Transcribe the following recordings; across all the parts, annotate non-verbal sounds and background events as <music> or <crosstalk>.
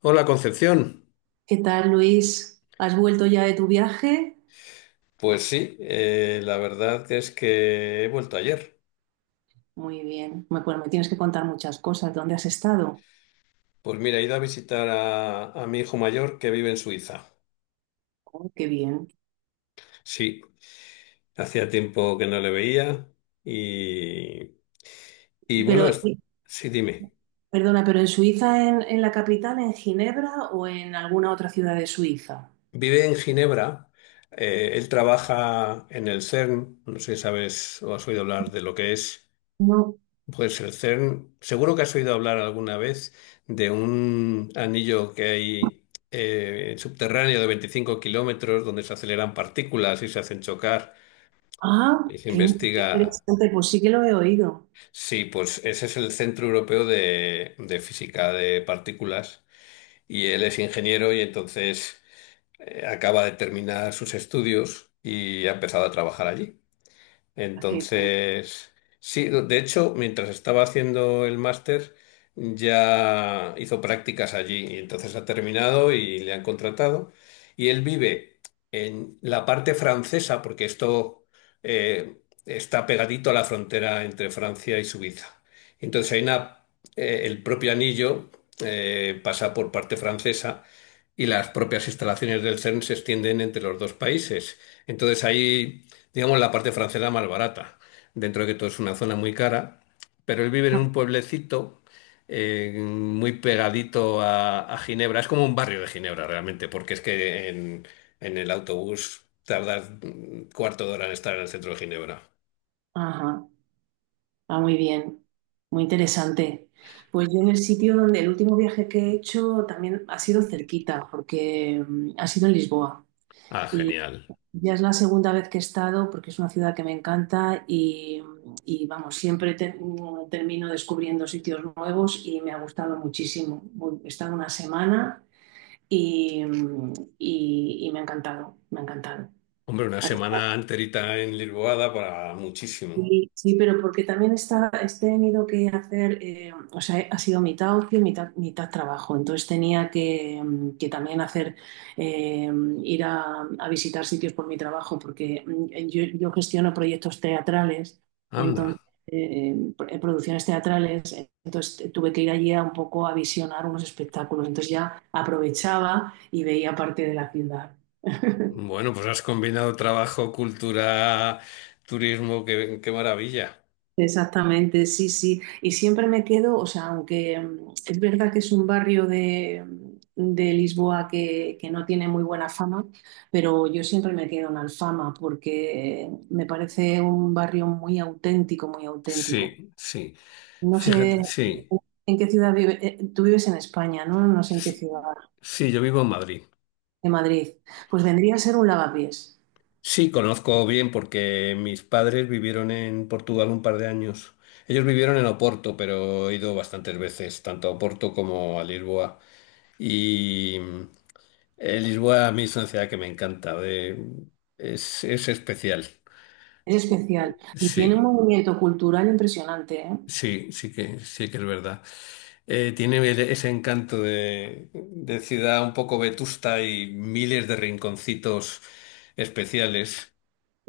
Hola Concepción. ¿Qué tal, Luis? ¿Has vuelto ya de tu viaje? Pues sí, la verdad es que he vuelto ayer. Muy bien. Me- Bueno, me tienes que contar muchas cosas. ¿Dónde has estado? Pues mira, he ido a visitar a mi hijo mayor que vive en Suiza. Oh, qué bien. Sí, hacía tiempo que no le veía y, y Pero, bueno, sí, dime. perdona, ¿pero en Suiza, en la capital, en Ginebra o en alguna otra ciudad de Suiza? Vive en Ginebra. Él trabaja en el CERN, no sé si sabes o has oído hablar de lo que es. No. Pues el CERN, seguro que has oído hablar alguna vez de un anillo que hay subterráneo de 25 kilómetros, donde se aceleran partículas y se hacen chocar Ah, y se qué investiga. interesante. Pues sí que lo he oído. Sí, pues ese es el Centro Europeo de Física de Partículas, y él es ingeniero. Y entonces acaba de terminar sus estudios y ha empezado a trabajar allí. Ah, qué bien. Entonces, sí, de hecho, mientras estaba haciendo el máster, ya hizo prácticas allí, y entonces ha terminado y le han contratado. Y él vive en la parte francesa, porque esto eh, está pegadito a la frontera entre Francia y Suiza. Entonces hay una, el propio anillo pasa por parte francesa, y las propias instalaciones del CERN se extienden entre los dos países. Entonces ahí, digamos, la parte francesa más barata, dentro de que todo es una zona muy cara, pero él vive en Ah, un pueblecito muy pegadito a Ginebra. Es como un barrio de Ginebra realmente, porque es que en el autobús tardas un cuarto de hora en estar en el centro de Ginebra. ajá. Ah, muy bien. Muy interesante. Pues yo en el sitio donde el último viaje que he hecho también ha sido cerquita, porque ha sido en Lisboa. Ah, genial. Ya es la segunda vez que he estado porque es una ciudad que me encanta vamos, siempre te- termino descubriendo sitios nuevos y me ha gustado muchísimo. Voy- He estado una semana y, y me ha encantado, me ha encantado. Hombre, una semana enterita en Lisboa para muchísimo. Sí, sí, pero porque también está, he tenido que hacer, o sea, ha sido mitad ocio, mitad trabajo. Entonces tenía que, que también hacer, eh, ir a visitar sitios por mi trabajo, porque yo gestiono proyectos teatrales, entonces, Anda. eh, producciones teatrales, entonces tuve que ir allí a un poco a visionar unos espectáculos. Entonces ya aprovechaba y veía parte de la ciudad. Bueno, pues has combinado trabajo, cultura, turismo, qué, qué maravilla. Exactamente, sí, sí. Y siempre me quedo, o sea, aunque es verdad que es un barrio de, de Lisboa que no tiene muy buena fama, pero yo siempre me quedo en Alfama porque me parece un barrio muy auténtico, muy auténtico. Sí, sí. No sé Fíjate, sí. en qué ciudad vive, tú vives en España, ¿no? No sé en qué ciudad Sí, yo vivo en Madrid. de Madrid. Pues vendría a ser un Lavapiés. Sí, conozco bien porque mis padres vivieron en Portugal un par de años. Ellos vivieron en Oporto, pero he ido bastantes veces, tanto a Oporto como a Lisboa. Y mm, Lisboa a mí es una ciudad que me encanta. Es especial. Es especial y tiene un Sí, movimiento cultural impresionante, ¿eh? sí, sí que es verdad. Tiene ese encanto de ciudad un poco vetusta y miles de rinconcitos especiales.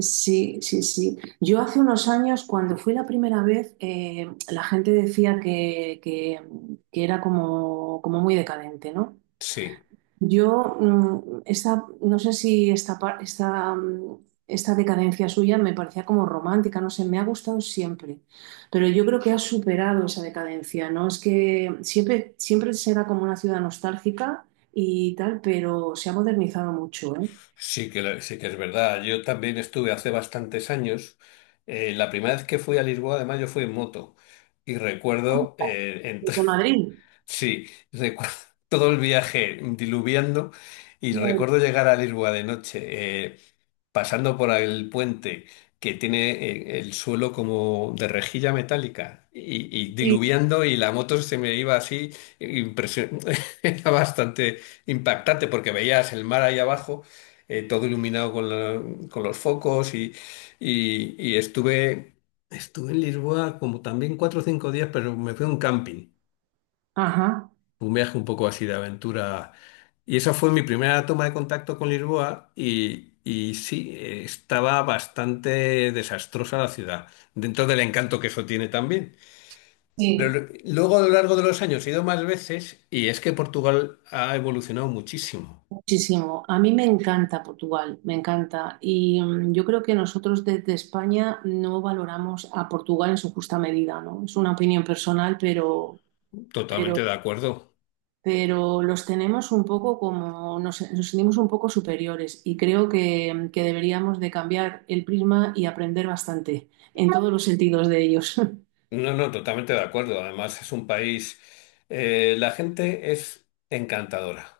Sí, sí, sí. Yo hace unos años, cuando fui la primera vez, la gente decía que era como, como muy decadente, ¿no? Sí. Yo, esta, no sé si esta, par- esta, esta decadencia suya me parecía como romántica, no sé, me ha gustado siempre, pero yo creo que ha superado esa decadencia, ¿no? Es que siempre, siempre será como una ciudad nostálgica y tal, pero se ha modernizado mucho, ¿eh? Sí que, sí que es verdad. Yo también estuve hace bastantes años. La primera vez que fui a Lisboa, además, yo fui en moto. Y recuerdo, De Madrid. <laughs> sí, recuerdo todo el viaje diluviando, y recuerdo llegar a Lisboa de noche. Pasando por el puente que tiene el suelo como de rejilla metálica, y Sí. diluviando, y la moto se me iba así, impresión- <laughs> era bastante impactante, porque veías el mar ahí abajo, todo iluminado con, con los focos, y estuve, estuve en Lisboa como también 4 o 5 días, pero me fui a un camping, Ajá. un viaje un poco así de aventura. Y esa fue mi primera toma de contacto con Lisboa, y sí, estaba bastante desastrosa la ciudad, dentro del encanto que eso tiene también. Pero Sí. Luego a lo largo de los años he ido más veces, y es que Portugal ha evolucionado muchísimo. Muchísimo. A mí me encanta Portugal, me encanta. Y yo creo que nosotros desde España no valoramos a Portugal en su justa medida, ¿no? Es una opinión personal, pero, Totalmente de acuerdo. pero los tenemos un poco como, nos sentimos un poco superiores y creo que deberíamos de cambiar el prisma y aprender bastante en todos los sentidos de ellos. No, no, totalmente de acuerdo. Además es un país, la gente es encantadora.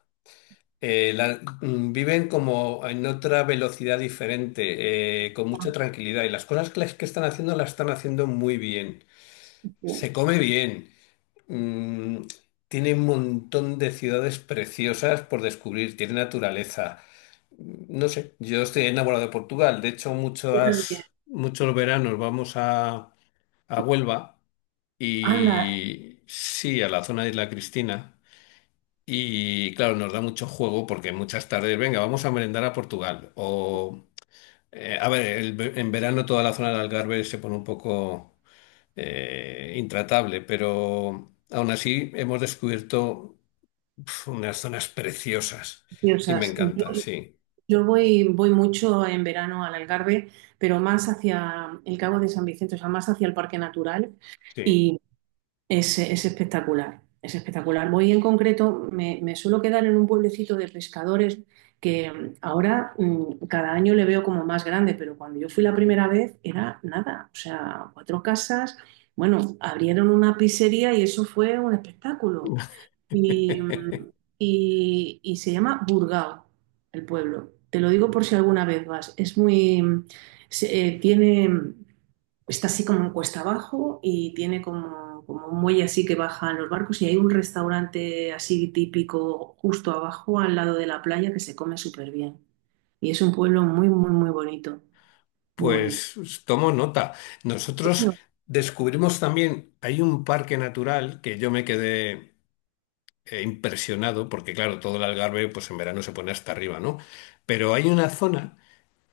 Viven como en otra velocidad diferente, con mucha <laughs> tranquilidad. Y las cosas que, que están haciendo, las están haciendo muy bien. Yo Se come bien. Mm, Tiene un montón de ciudades preciosas por descubrir. Tiene naturaleza. No sé, yo estoy enamorado de Portugal. De hecho, también. muchos, muchos veranos vamos a Huelva, Anda, y sí, a la zona de Isla Cristina. Y claro, nos da mucho juego porque muchas tardes, venga, vamos a merendar a Portugal. A ver, en verano toda la zona del Algarve se pone un poco intratable, pero aún así hemos descubierto, pf, unas zonas preciosas, y me preciosas. encanta, sí, Yo voy, voy mucho en verano al Algarve, pero más hacia el Cabo de San Vicente, o sea, más hacia el Parque Natural. sí. Y es espectacular, es espectacular. Voy en concreto, me suelo quedar en un pueblecito de pescadores que ahora cada año le veo como más grande, pero cuando yo fui la primera vez era nada, o sea, cuatro casas, bueno, abrieron una pizzería y eso fue un espectáculo. Y, <laughs> mm, y se llama Burgao, el pueblo. Te lo digo por si alguna vez vas. Es muy, se- tiene está así como en cuesta abajo y tiene como, como un muelle así que bajan los barcos y hay un restaurante así típico justo abajo al lado de la playa que se come súper bien. Y es un pueblo muy, muy, muy bonito, muy bonito. Pues tomo nota. Nosotros No, descubrimos también, hay un parque natural que yo me quedé impresionado, porque claro, todo el Algarve pues en verano se pone hasta arriba, ¿no? Pero hay una zona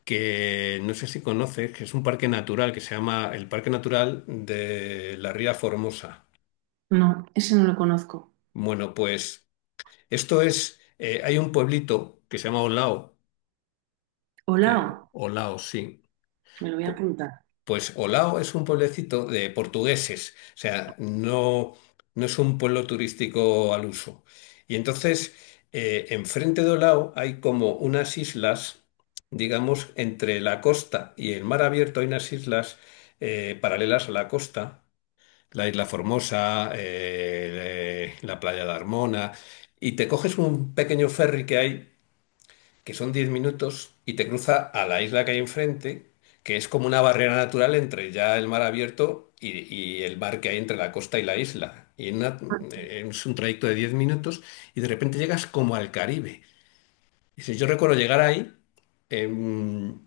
que no sé si conoces, que es un parque natural que se llama el Parque Natural de la Ría Formosa. no, ese no lo conozco. Bueno, pues esto es, hay un pueblito que se llama Olao, que Olao, Olao, sí. me lo voy a apuntar. Pues Olao es un pueblecito de portugueses, o sea, no, no es un pueblo turístico al uso. Y entonces, enfrente de Olao hay como unas islas, digamos, entre la costa y el mar abierto hay unas islas paralelas a la costa, la Isla Formosa, la Playa de Armona, y te coges un pequeño ferry que hay, que son 10 minutos, y te cruza a la isla que hay enfrente, que es como una barrera natural entre ya el mar abierto y el mar que hay entre la costa y la isla. Es un trayecto de 10 minutos, y de repente llegas como al Caribe. Y si yo recuerdo llegar ahí, em,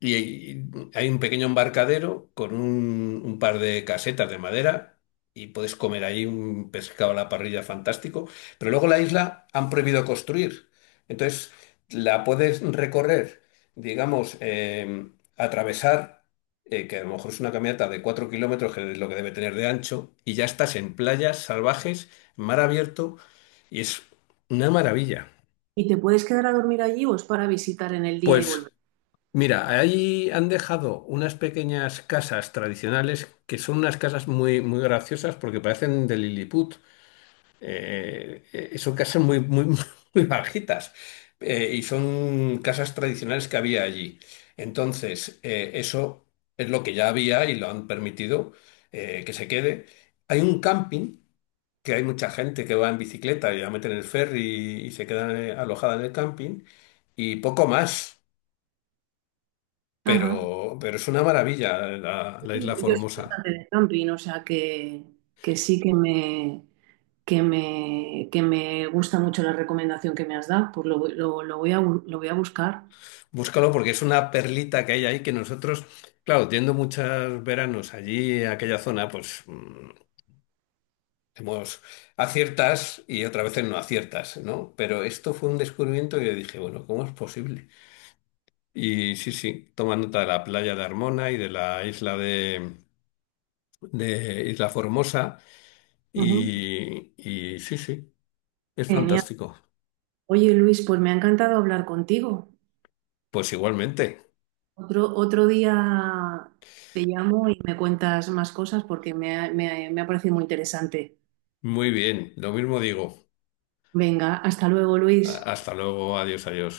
y hay un pequeño embarcadero con un par de casetas de madera, y puedes comer ahí un pescado a la parrilla fantástico. Pero luego la isla han prohibido construir. Entonces la puedes recorrer, digamos, atravesar, que a lo mejor es una caminata de 4 kilómetros, que es lo que debe tener de ancho, y ya estás en playas salvajes, mar abierto, y es una maravilla. ¿Y te puedes quedar a dormir allí o es para visitar en el día y Pues volver? mira, ahí han dejado unas pequeñas casas tradicionales, que son unas casas muy, muy graciosas porque parecen de Lilliput. Son casas muy, muy, <laughs> muy bajitas, y son casas tradicionales que había allí. Entonces, eso es lo que ya había y lo han permitido, que se quede. Hay un camping, que hay mucha gente que va en bicicleta y la meten en el ferry y se quedan alojada en el camping, y poco más. Ajá. Pero es una maravilla la Sí, Isla yo soy Formosa. bastante de camping, o sea que sí que me, que me gusta mucho la recomendación que me has dado, pues lo, voy- lo voy a, bu- lo voy a buscar. Búscalo porque es una perlita que hay ahí que nosotros, claro, yendo muchos veranos allí, a aquella zona, pues, hemos aciertas y otras veces no aciertas, ¿no? Pero esto fue un descubrimiento que yo dije, bueno, ¿cómo es posible? Y sí, sí, toma nota de la playa de Armona y de la isla de Isla Formosa, Ujú. Y sí, sí, es Genial. fantástico. Oye, Luis, pues me ha encantado hablar contigo. Pues igualmente, Otro, otro día te llamo y me cuentas más cosas porque me ha, me ha parecido muy interesante. muy bien, lo mismo digo. Venga, hasta luego, Luis. Hasta luego, adiós, adiós.